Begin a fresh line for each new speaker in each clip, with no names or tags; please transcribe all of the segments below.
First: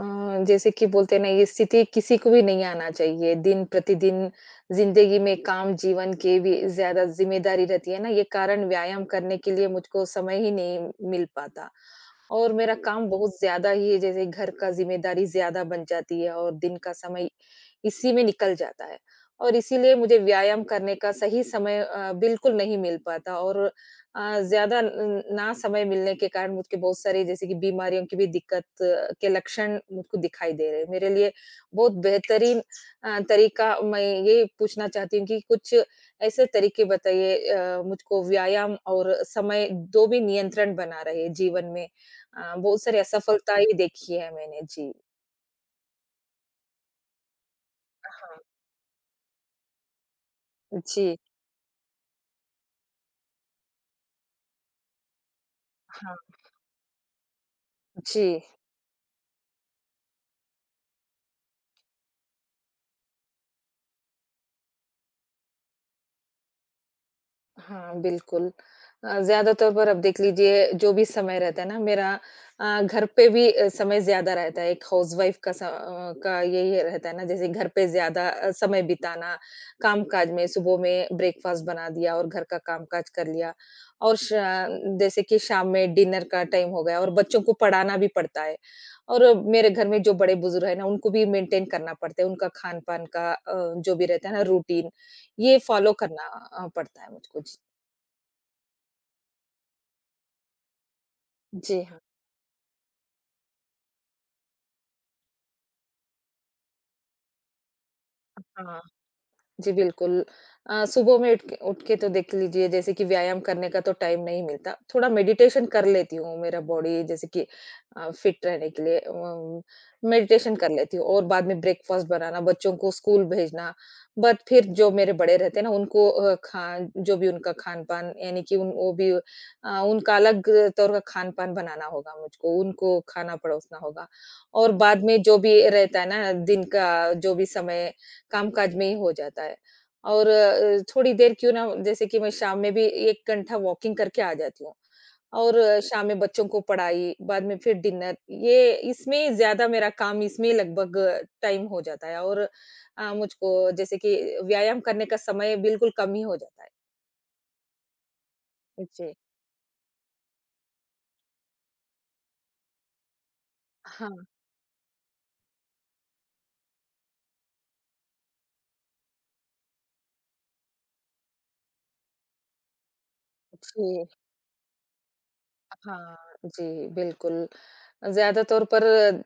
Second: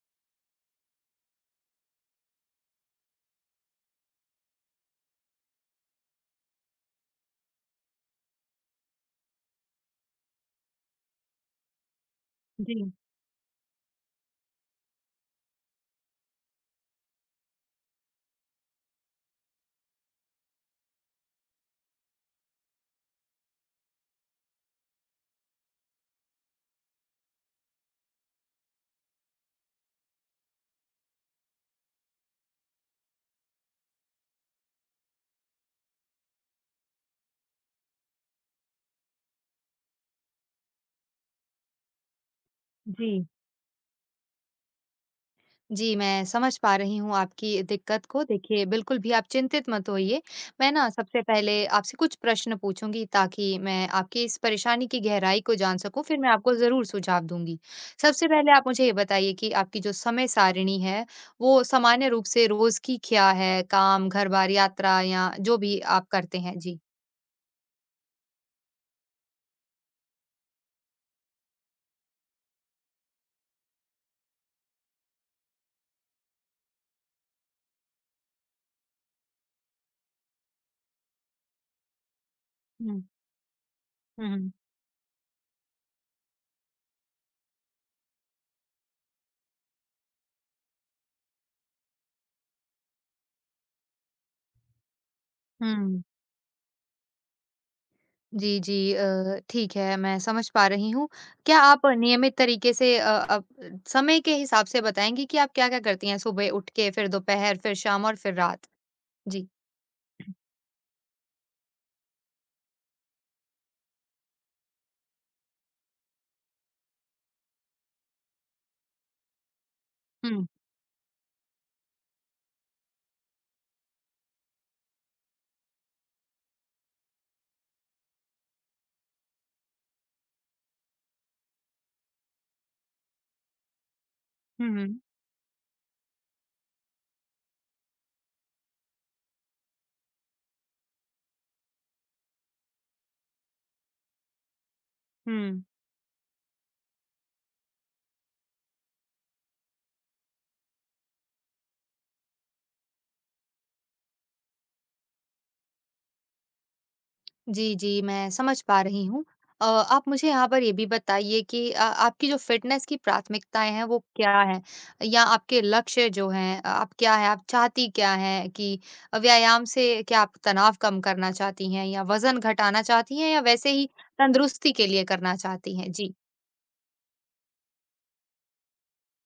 अ, जैसे कि बोलते हैं ना ये स्थिति किसी को भी नहीं आना चाहिए। दिन-प्रतिदिन ज़िंदगी में काम जीवन के भी ज़्यादा ज़िम्मेदारी रहती है ना, ये कारण व्यायाम करने के लिए मुझको समय ही नहीं मिल पाता। और मेरा
जी,
काम बहुत ज़्यादा ही जैसे घर का ज़िम्मेदारी ज़्यादा बन जाती है और दिन का समय इसी में निकल जाता है। और इसीलिए मुझे व्यायाम करने का सही समय बिल्कुल नहीं मिल पाता और ज़्यादा न ना समय मिलने के कारण मुझको बहुत सारी जैसे कि बीमारियों की भी दिक्कत के लक्षण मुझको दिखाई दे रहे हैं। मेरे लिए बहुत बेहतरीन तरीका मैं ये पूछना चाहती हूँ कि कुछ ऐसे तरीके बताइए, मुझको व्यायाम और समय 2 भी नियंत्रण बना रहे जीवन में। बहुत सारी
जी।
असफलता ही देखी है मैंने जी।
जी, मैं समझ पा रही हूँ आपकी दिक्कत को।
हाँ।
देखिए, बिल्कुल भी आप चिंतित मत होइए। मैं ना
जी,
सबसे पहले आपसे कुछ प्रश्न पूछूँगी ताकि मैं आपकी इस परेशानी की गहराई को जान सकूँ, फिर
हाँ।
मैं आपको ज़रूर सुझाव दूँगी।
जी।
सबसे पहले आप मुझे ये बताइए कि आपकी जो समय सारिणी है, वो सामान्य रूप से रोज़ की क्या है? काम, घर-बार, यात्रा या जो भी आप करते हैं? जी।
हाँ, बिल्कुल। ज़्यादातर पर अब देख लीजिए जो भी समय रहता है ना मेरा, घर पे भी समय ज़्यादा रहता है। एक हाउसवाइफ़ का का यही रहता है ना जैसे घर पे ज़्यादा समय बिताना, काम-काज में सुबह में ब्रेकफ़ास्ट बना दिया और घर का
हुँ।
काम-काज कर लिया और
हुँ,
श
हुँ।
जैसे कि शाम में डिनर का टाइम हो गया और बच्चों को पढ़ाना भी पड़ता है। और मेरे घर में जो बड़े-बुज़ुर्ग हैं ना उनको भी मेंटेन करना पड़ता है, उनका खान-पान का जो भी रहता है ना रूटीन ये फ़ॉलो
हुँ।
करना पड़ता है मुझको।
जी, जी। ठीक है, मैं समझ पा रही हूँ। क्या
जी
आप
हाँ।
नियमित तरीके से अब समय के हिसाब से बताएँगी कि आप क्या-क्या करती हैं? सुबह उठ के, फिर दोपहर, फिर शाम और फिर रात?
हाँ,
जी।
जी बिल्कुल। सुबह में उठ के तो देख लीजिए जैसे कि व्यायाम करने का तो टाइम नहीं मिलता। थोड़ा मेडिटेशन कर लेती हूँ, मेरा बॉडी जैसे कि फिट रहने के लिए
हुँ।
मेडिटेशन कर लेती हूँ और बाद में ब्रेकफ़ास्ट बनाना, बच्चों को स्कूल भेजना। बट फिर जो मेरे बड़े रहते हैं ना उनको अ, खा जो भी उनका खान-पान यानी कि उन वो भी अ, उनका अलग तौर का खान-पान बनाना होगा मुझको, उनको खाना परोसना होगा।
हुँ,
और
हुँ।
बाद में जो भी रहता है ना दिन का जो भी समय कामकाज में ही हो जाता है और थोड़ी देर क्यों ना जैसे कि मैं शाम में भी 1 घंटा वॉकिंग करके आ जाती हूँ और
हुँ।
शाम में बच्चों को पढ़ाई, बाद में फिर डिनर, ये इसमें ज़्यादा मेरा काम इसमें लगभग टाइम हो जाता है और मुझको जैसे कि व्यायाम करने का समय बिल्कुल कम ही हो जाता है।
जी, जी, मैं समझ पा रही
जी।
हूँ। आप मुझे यहाँ पर ये भी बताइए कि आपकी जो फ़िटनेस की प्राथमिकताएँ हैं, वो
हाँ,
क्या हैं? या आपके लक्ष्य जो हैं, आप क्या हैं? आप चाहती क्या हैं? कि व्यायाम से क्या आप तनाव कम करना चाहती हैं या वज़न घटाना चाहती हैं या वैसे ही
जी।
तंदुरुस्ती के लिए करना चाहती हैं? जी।
हाँ, जी, बिल्कुल। ज़्यादा तौर पर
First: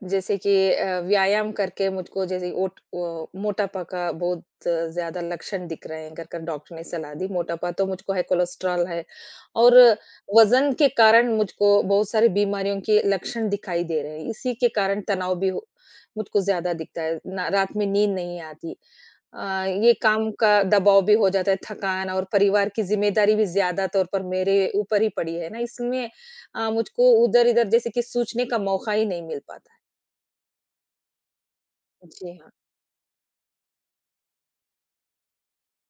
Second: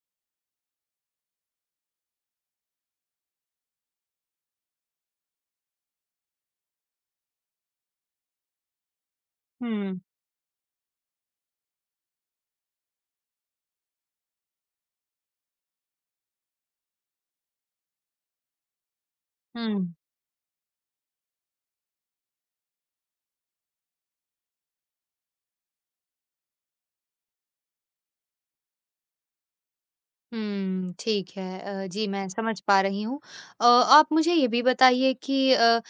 जैसे कि व्यायाम करके मुझको जैसे ओट वो मोटापा का बहुत ज़्यादा लक्षण दिख रहे हैं, कर-कर डॉक्टर ने सलाह दी। मोटापा तो मुझको है, कोलेस्ट्रॉल है और
हुँ।
वज़न के कारण मुझको बहुत सारी बीमारियों के लक्षण दिखाई दे रहे हैं। इसी के कारण तनाव भी हो मुझको ज़्यादा दिखता है। ना रात में नींद नहीं आती। अ,
हुँ।
ये काम का दबाव भी हो जाता है, थकान और परिवार की ज़िम्मेदारी भी ज़्यादा तौर पर मेरे ऊपर ही पड़ी है ना, इसमें मुझको उधर-इधर जैसे कि सोचने का मौका ही नहीं मिल पाता है।
हुँ, ठीक है। जी, मैं
जी हाँ।
समझ पा रही हूँ। आप मुझे ये भी बताइए कि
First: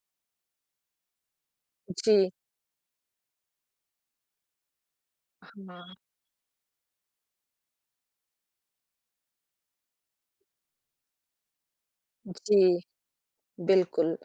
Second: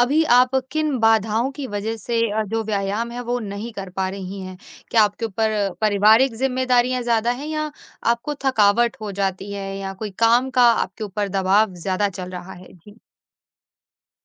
अभी आप किन बाधाओं की वजह से
जी।
जो व्यायाम है वो नहीं कर पा रही हैं? क्या आपके ऊपर
हाँ,
पारिवारिक ज़िम्मेदारियाँ ज़्यादा हैं या आपको थकावट हो जाती है या कोई काम का आपके ऊपर दबाव ज़्यादा चल रहा है?
जी।
जी।
बिल्कुल।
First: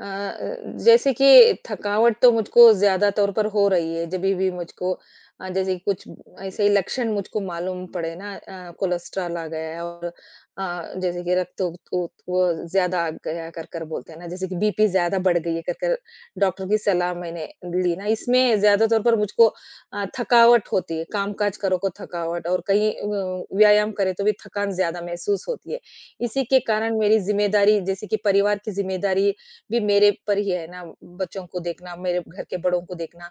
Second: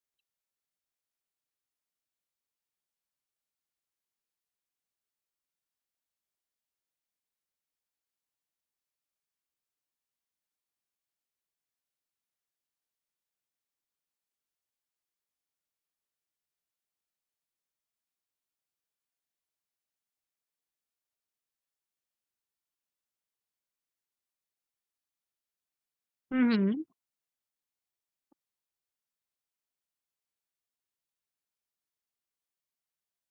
अ अ, जैसे कि थकावट तो मुझको ज़्यादा तौर पर हो रही है, जभी भी मुझको जैसे कि कुछ ऐसे ही लक्षण मुझको मालूम पड़े ना, कोलेस्ट्रॉल आ गया है और जैसे कि रक्त उत उत वो ज़्यादा आ गया कर-कर बोलते हैं ना, जैसे कि बीपी ज़्यादा बढ़ गई है कर-कर डॉक्टर की सलाह मैंने ली ना, इसमें ज़्यादा तौर पर मुझको थकावट होती है, काम-काज करो को थकावट और कहीं व्यायाम करें तो भी थकान ज़्यादा महसूस होती है। इसी
हुँ,
के
हुँ।
कारण मेरी ज़िम्मेदारी जैसे कि परिवार की ज़िम्मेदारी भी मेरे पर ही है ना, बच्चों को देखना, मेरे घर के बड़ों को देखना।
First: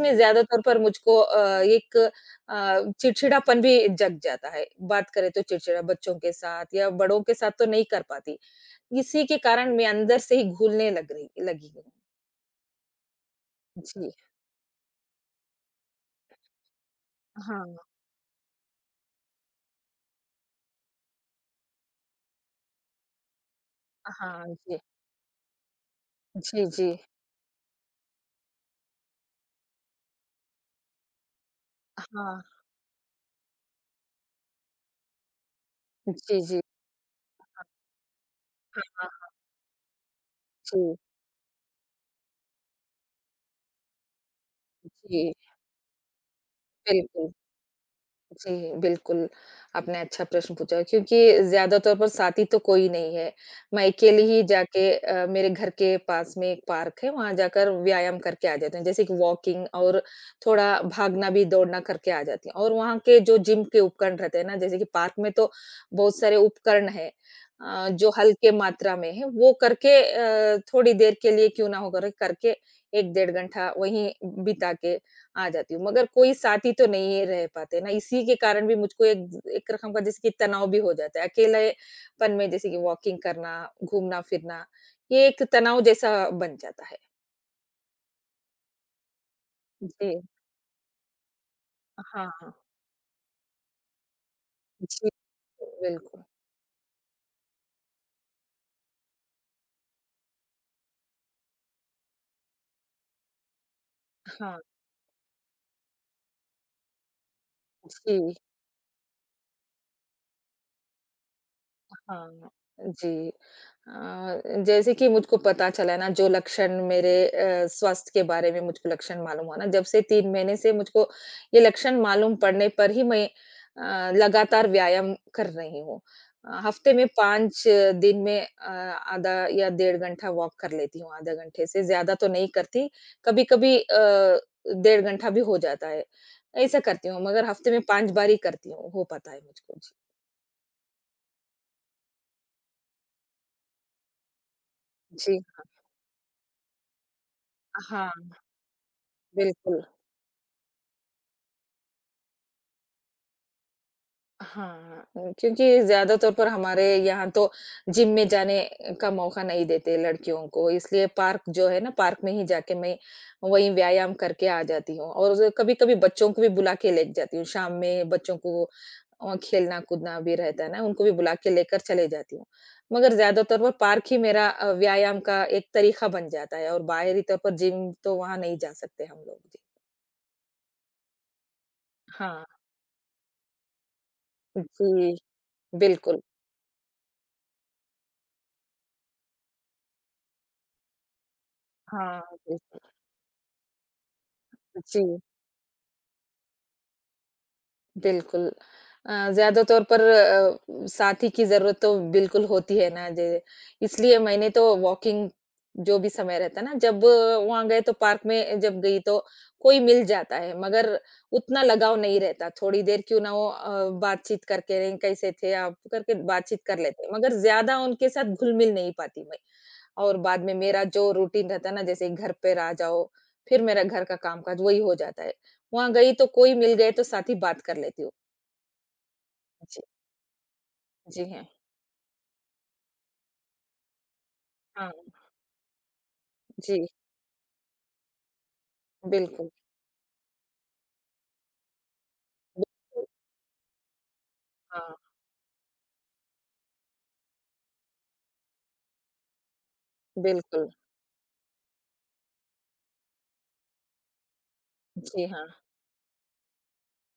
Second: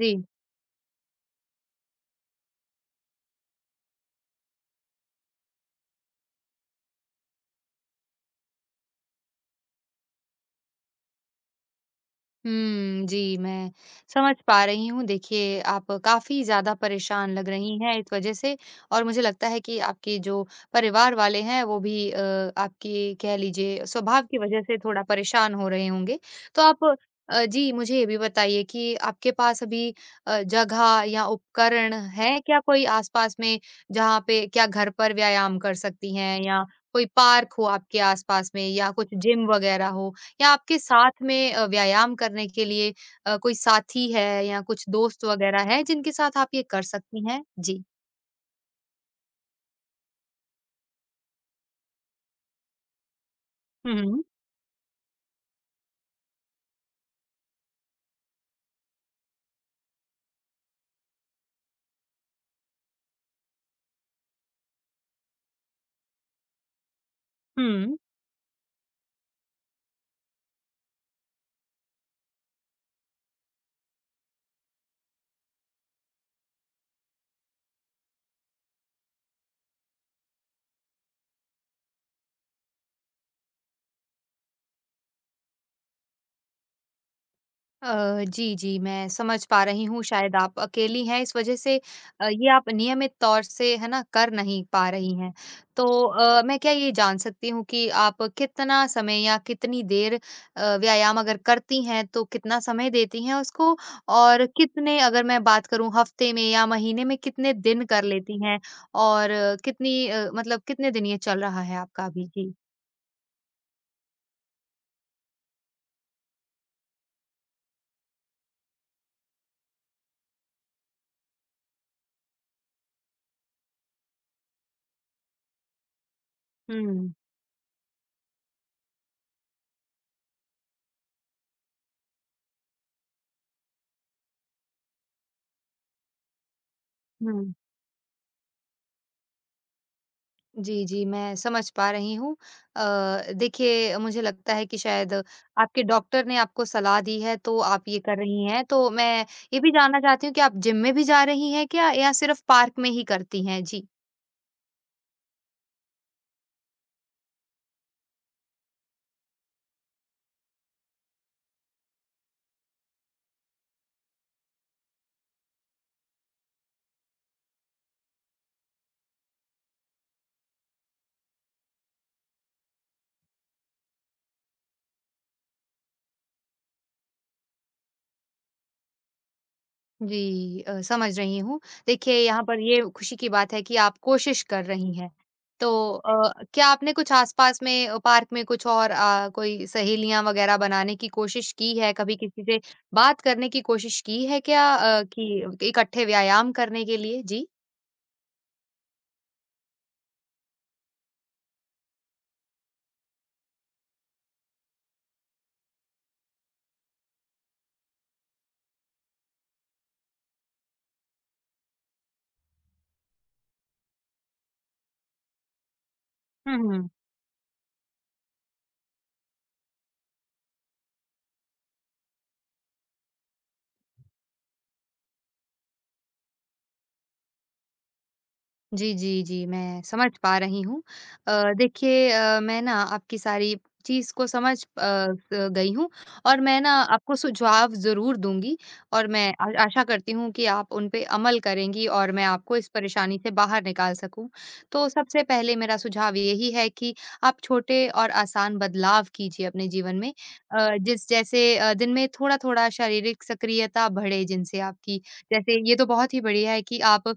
जी।
ज़्यादा तौर पर मुझको एक चिड़चिड़ापन भी जग जाता है। बात करें तो चिड़चिड़ा बच्चों के साथ या बड़ों के साथ तो नहीं कर पाती। इसी के कारण मैं अंदर से ही घुलने लग रही लगी हूँ।
हुँ, जी, मैं
जी।
समझ पा रही हूँ। देखिए, आप काफ़ी ज़्यादा परेशान लग रही
हाँ,
हैं इस वजह से और मुझे लगता है कि आपके जो परिवार वाले हैं, वो भी आपके कह लीजिए स्वभाव की
हाँ,
वजह से
जी।
थोड़ा परेशान हो रहे होंगे। तो
जी,
आप
जी।
जी, मुझे ये भी बताइए कि आपके पास अभी जगह या उपकरण है
हाँ।
क्या कोई आस-पास में, जहाँ पे क्या घर पर व्यायाम कर सकती हैं
जी, जी।
या कोई पार्क हो आपके आस-पास में या कुछ
हाँ,
जिम वगैरह हो? या आपके
जी,
साथ में व्यायाम करने के लिए कोई साथी है या कुछ दोस्त
जी,
वगैरह है जिनके साथ आप ये कर सकती
बिल्कुल।
हैं? जी।
जी, बिल्कुल, आपने अच्छा प्रश्न पूछा क्योंकि ज़्यादा तौर पर साथी तो कोई नहीं है। मैं
हुँ, हुँ।
अकेले ही जाके, मेरे घर के पास में एक पार्क है, वहाँ जाकर व्यायाम करके आ जाते हैं, जैसे कि वॉकिंग और थोड़ा भागना भी, दौड़ना करके आ जाती हूँ और वहाँ के जो जिम के उपकरण रहते हैं ना, जैसे कि पार्क में तो बहुत सारे उपकरण हैं,
हुँ।
जो हल्के मात्रा में हैं, वो करके थोड़ी देर के लिए क्यों ना हो, कर करके 1 डेढ़ घंटा वहीं बिता के आ जाती हूँ, मगर कोई साथी तो नहीं रह पाते ना, इसी के कारण भी मुझको एक एक रकम का जैसे कि तनाव भी हो जाता है। अकेलेपन में जैसे कि वॉकिंग करना, घूमना-फिरना, ये एक तनाव जैसा बन जाता है।
अ, जी, जी, मैं समझ पा रही हूँ
जी,
शायद आप अकेली हैं इस वज़ह से ये
हाँ,
आप नियमित तौर से है ना कर नहीं पा
जी,
रही हैं। तो
बिल्कुल।
मैं क्या ये जान सकती हूँ कि आप कितना समय या कितनी देर व्यायाम अगर करती हैं तो कितना समय देती हैं उसको? और
हाँ,
कितने अगर मैं बात करूँ हफ़्ते में या महीने में कितने दिन कर
जी,
लेती हैं? और मतलब कितने दिन ये चल रहा है आपका अभी?
हाँ,
जी।
जी। अ, जैसे कि मुझको पता चला है ना जो लक्षण मेरे, स्वास्थ्य के बारे में मुझको लक्षण मालूम हुआ ना जब से 3 महीने से मुझको ये लक्षण मालूम पड़ने पर ही मैं लगातार व्यायाम कर रही हूँ। हफ्ते में
हुँ,
5 दिन में आधा या डेढ़ घंटा वॉक कर लेती हूँ, आधा घंटे से ज़्यादा तो नहीं करती, कभी-कभी डेढ़ घंटा भी हो जाता है। ऐसा करती हूँ मगर
हुँ।
हफ्ते में 5 बार ही करती हूँ, हो पाता है मुझको। जी,
जी, जी, मैं समझ पा रही हूँ। देखिए मुझे लगता है कि शायद
जी हाँ।
आपके डॉक्टर ने आपको सलाह दी है तो आप ये
हाँ,
कर रही हैं। तो मैं ये भी
बिल्कुल।
जानना चाहती हूँ कि आप जिम में भी जा रही हैं क्या या सिर्फ़ पार्क में ही करती हैं? जी।
हाँ, क्योंकि ज़्यादा तौर पर हमारे यहाँ तो जिम में जाने का मौका नहीं देते लड़कियों को, इसलिए पार्क जो है ना, पार्क में ही जाके मैं वहीं व्यायाम करके आ जाती हूँ और कभी-कभी बच्चों को भी बुला के ले जाती हूँ। शाम में बच्चों को खेलना-कूदना भी रहता है ना, उनको भी बुला के लेकर चले जाती हूँ। मगर ज़्यादा तौर पर पार्क ही मेरा व्यायाम का एक तरीका बन जाता है और बाहरी तौर पर जिम तो वहाँ नहीं जा सकते हम लोग। जी।
जी समझ रही हूँ। देखिए यहाँ
हाँ,
पर ये खुशी की बात है कि आप कोशिश कर रही हैं।
जी,
तो
बिल्कुल।
क्या आपने कुछ आस-पास में पार्क में कुछ और कोई सहेलियाँ वग़ैरह बनाने की कोशिश की है? कभी
हाँ,
किसी से
बिल्कुल।
बात करने की कोशिश की है क्या
जी।
कि इकट्ठे व्यायाम करने के लिए? जी।
बिल्कुल। ज़्यादा तौर पर साथी की ज़रूरत तो बिल्कुल होती है ना जे इसलिए मैंने तो वॉकिंग जो भी समय रहता है ना, जब वहाँ गए तो पार्क में जब गई तो कोई मिल जाता है, मगर उतना लगाव नहीं रहता। थोड़ी देर क्यों ना हो, बातचीत करके रहे, कैसे थे आप करके
हुँ,
बातचीत कर
हुँ।
लेते हैं, मगर ज़्यादा उनके साथ घुल-मिल नहीं पाती मैं। और बाद में मेरा जो रूटीन रहता है ना, जैसे घर पे आ जाओ, फिर मेरा घर का काम-काज वही हो जाता है। वहाँ गई तो कोई मिल गए तो साथ ही बात कर लेती हूँ।
जी, जी, जी, मैं
जी,
समझ पा रही हूँ।
जी हाँ।
देखिए मैं ना आपकी सारी चीज़ को समझ अ,
हाँ,
स गई हूँ और मैं ना
जी,
आपको सुझाव ज़रूर दूँगी और मैं आ
बिल्कुल,
आशा करती हूँ कि आप उन पे अमल करेंगी और मैं आपको इस
बिल्कुल,
परेशानी से बाहर निकाल सकूँ। तो
हाँ,
सबसे पहले मेरा सुझाव यही है कि आप छोटे और आसान बदलाव कीजिए अपने जीवन में।
बिल्कुल,
अ, जिस जैसे अ, दिन में थोड़ा-थोड़ा शारीरिक सक्रियता बढ़े जिनसे आपकी
जी हाँ,
जैसे ये तो बहुत ही बढ़िया है कि आप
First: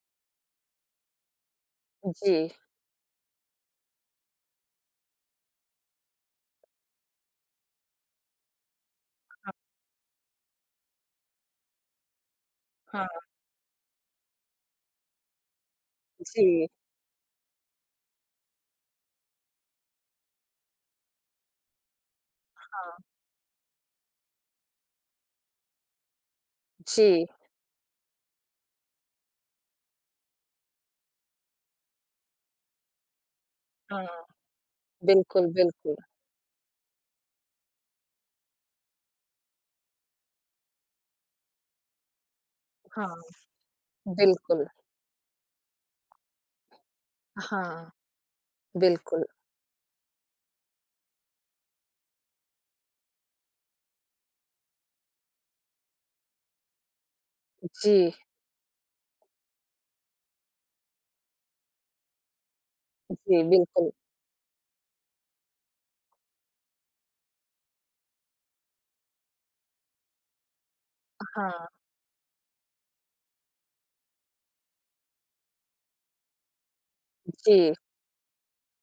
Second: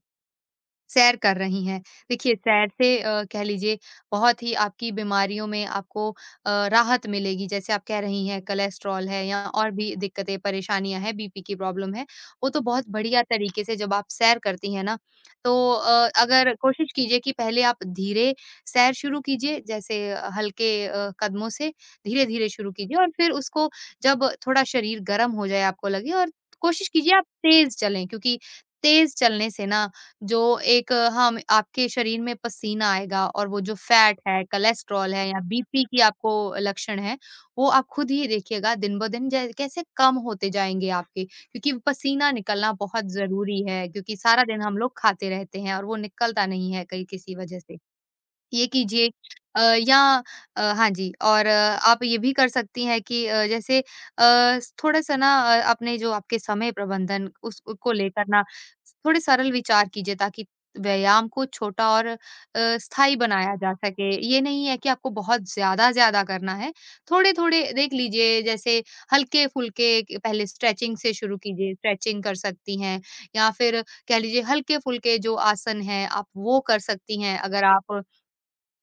सैर कर रही हैं। देखिए
जी,
सैर से कह लीजिए बहुत ही आपकी बीमारियों में आपको राहत मिलेगी। जैसे आप कह रही हैं कोलेस्ट्रॉल है या और भी दिक्कतें, परेशानियाँ हैं, बीपी की प्रॉब्लम है। वो तो बहुत
हाँ,
बढ़िया तरीके से जब आप सैर करती हैं ना, तो अगर
जी,
कोशिश कीजिए कि पहले आप धीरे सैर शुरू कीजिए, जैसे हल्के कदमों से धीरे-धीरे शुरू
हाँ,
कीजिए और फिर उसको जब थोड़ा शरीर गर्म हो जाए, आपको लगे और कोशिश कीजिए आप
जी,
तेज़ चलें क्योंकि तेज़ चलने से ना जो हम आपके शरीर में पसीना आएगा और वो जो
हाँ,
फैट है, कोलेस्ट्रॉल है या
बिल्कुल,
बीपी
बिल्कुल,
की आपको लक्षण है, वो आप खुद ही देखिएगा दिन-ब-दिन जै कैसे कम होते जाएँगे आपके क्योंकि पसीना निकलना बहुत
हाँ,
ज़रूरी है क्योंकि सारा दिन
बिल्कुल,
हम लोग खाते रहते हैं और वो निकलता नहीं है कहीं किसी वजह से।
हाँ,
ये कीजिए
बिल्कुल,
या हाँ जी और आप ये भी कर सकती हैं कि जैसे थोड़ा-सा ना अपने जो आपके समय प्रबंधन उस को
जी,
लेकर ना थोड़े सरल विचार कीजिए ताकि व्यायाम को छोटा और स्थायी
जी,
बनाया जा
बिल्कुल,
सके। ये नहीं है कि आपको बहुत ज़्यादा, ज़्यादा करना है। थोड़े-थोड़े देख लीजिए जैसे हल्के-फुल्के क पहले स्ट्रेचिंग से शुरू
हाँ,
कीजिए, स्ट्रेचिंग कर सकती हैं या फिर कह लीजिए हल्के-फुल्के जो आसन हैं आप वो कर सकती हैं। अगर
जी,
आप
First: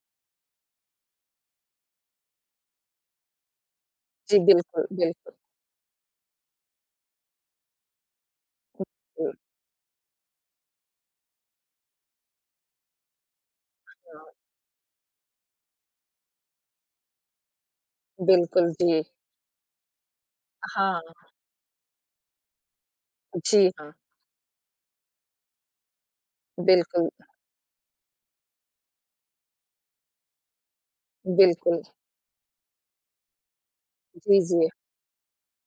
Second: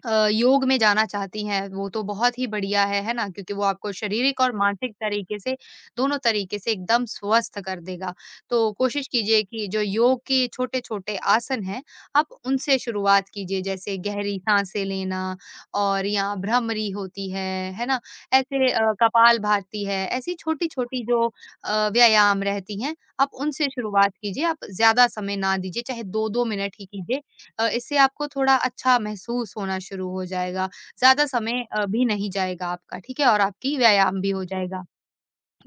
योग में जाना चाहती हैं, वो तो बहुत ही बढ़िया है ना? क्योंकि वो आपको
जी,
शारीरिक और
बिल्कुल,
मानसिक
बिल्कुल,
तरीके से, दोनों तरीके से एकदम स्वस्थ कर देगा। तो कोशिश
हुँ,
कीजिए कि जो योग के छोटे-छोटे आसन हैं, आप उनसे शुरुआत कीजिए, जैसे
हाँ,
गहरी साँसें लेना और या भ्रामरी होती है ना? ऐसे
बिल्कुल, जी,
कपालभाति है, ऐसी
हाँ,
छोटी-छोटी जो व्यायाम रहती हैं, आप
जी
उनसे
हाँ,
शुरुआत कीजिए। आप ज़्यादा समय ना दीजिए, चाहे 2-2 मिनट ही
बिल्कुल,
कीजिए। इससे आपको थोड़ा अच्छा महसूस होना शुरू हो जाएगा। ज़्यादा समय
बिल्कुल,
भी नहीं जाएगा आपका, ठीक है? और आपकी व्यायाम भी
जी,
हो
जी,
जाएगा।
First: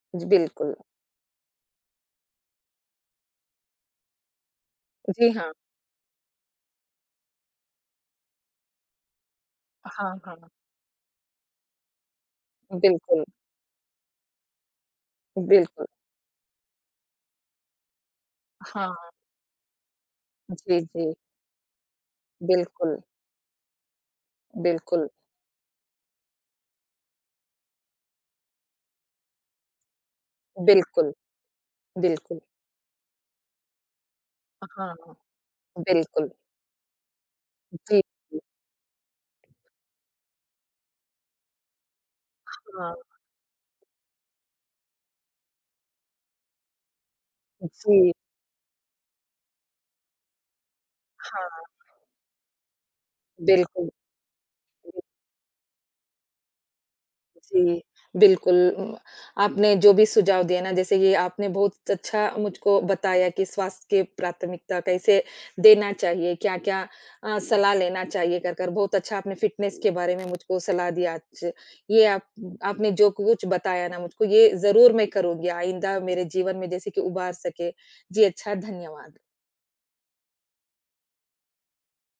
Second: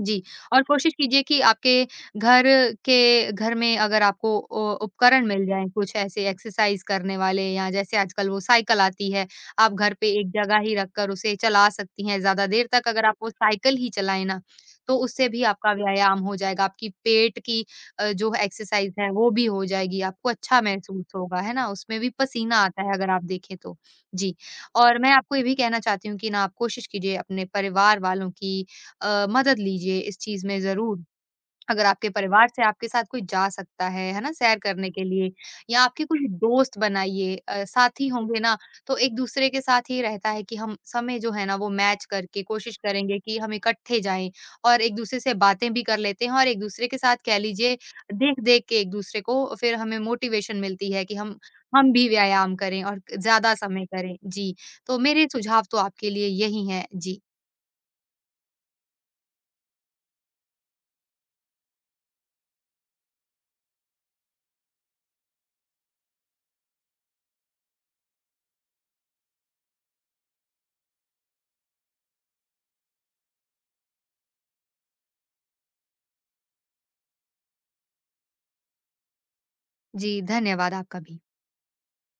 जी,
जी,
और
बिल्कुल,
कोशिश कीजिए कि आपके घर घर में अगर आपको उपकरण
जी
मिल
हाँ,
जाएँ कुछ ऐसे एक्सरसाइज़ करने वाले या जैसे आजकल वो साइकिल आती है, आप घर पे
हाँ,
एक
हाँ,
जगह ही रखकर उसे चला सकती हैं, ज़्यादा देर तक अगर आप
बिल्कुल,
वो साइकिल ही चलाएँ ना, तो उससे भी आपका
बिल्कुल,
व्यायाम हो जाएगा, आपकी पेट की जो एक्सरसाइज़
हाँ,
है वो भी हो जाएगी, आपको अच्छा
जी,
महसूस
जी।
होगा, है ना? उसमें भी पसीना आता है
बिल्कुल,
अगर आप देखें तो। जी, और
बिल्कुल,
मैं आपको ये भी कहना चाहती हूँ कि ना आप कोशिश कीजिए अपने परिवार वालों की मदद लीजिए इस चीज़ में ज़रूर।
बिल्कुल,
अगर आपके
बिल्कुल।
परिवार से आपके साथ कोई जा सकता है ना? सैर करने
हाँ,
के लिए या आपके कुछ
बिल्कुल।
दोस्त बनाइए
जी,
साथी होंगे
जी।
ना तो एक-दूसरे के साथ ये रहता है कि हम समय जो है ना वो मैच करके कोशिश
हाँ।
करेंगे कि हम इकट्ठे जाएँ और एक-दूसरे से बातें भी कर लेते हैं और एक-दूसरे के साथ कह लीजिए
जी,
देख-देख के एक-दूसरे को फिर हमें मोटिवेशन मिलती है कि हम
हाँ,
हम भी व्यायाम करें और ज़्यादा समय
बिल्कुल।
करें। जी, तो मेरे सुझाव तो आपके लिए यही हैं। जी।
जी, बिल्कुल। आपने जो भी सुझाव दिया ना जैसे ये आपने बहुत अच्छा मुझको बताया कि स्वास्थ्य की प्राथमिकता कैसे देना चाहिए, क्या-क्या सलाह लेना चाहिए कर, कर बहुत अच्छा आपने फ़िटनेस के बारे में मुझको सलाह दिया आज। ये आप आपने जो कुछ बताया ना मुझको ये ज़रूर मैं करूँगी आइंदा मेरे जीवन में जैसे कि उबार सके। जी अच्छा, धन्यवाद।
जी, धन्यवाद आपका भी।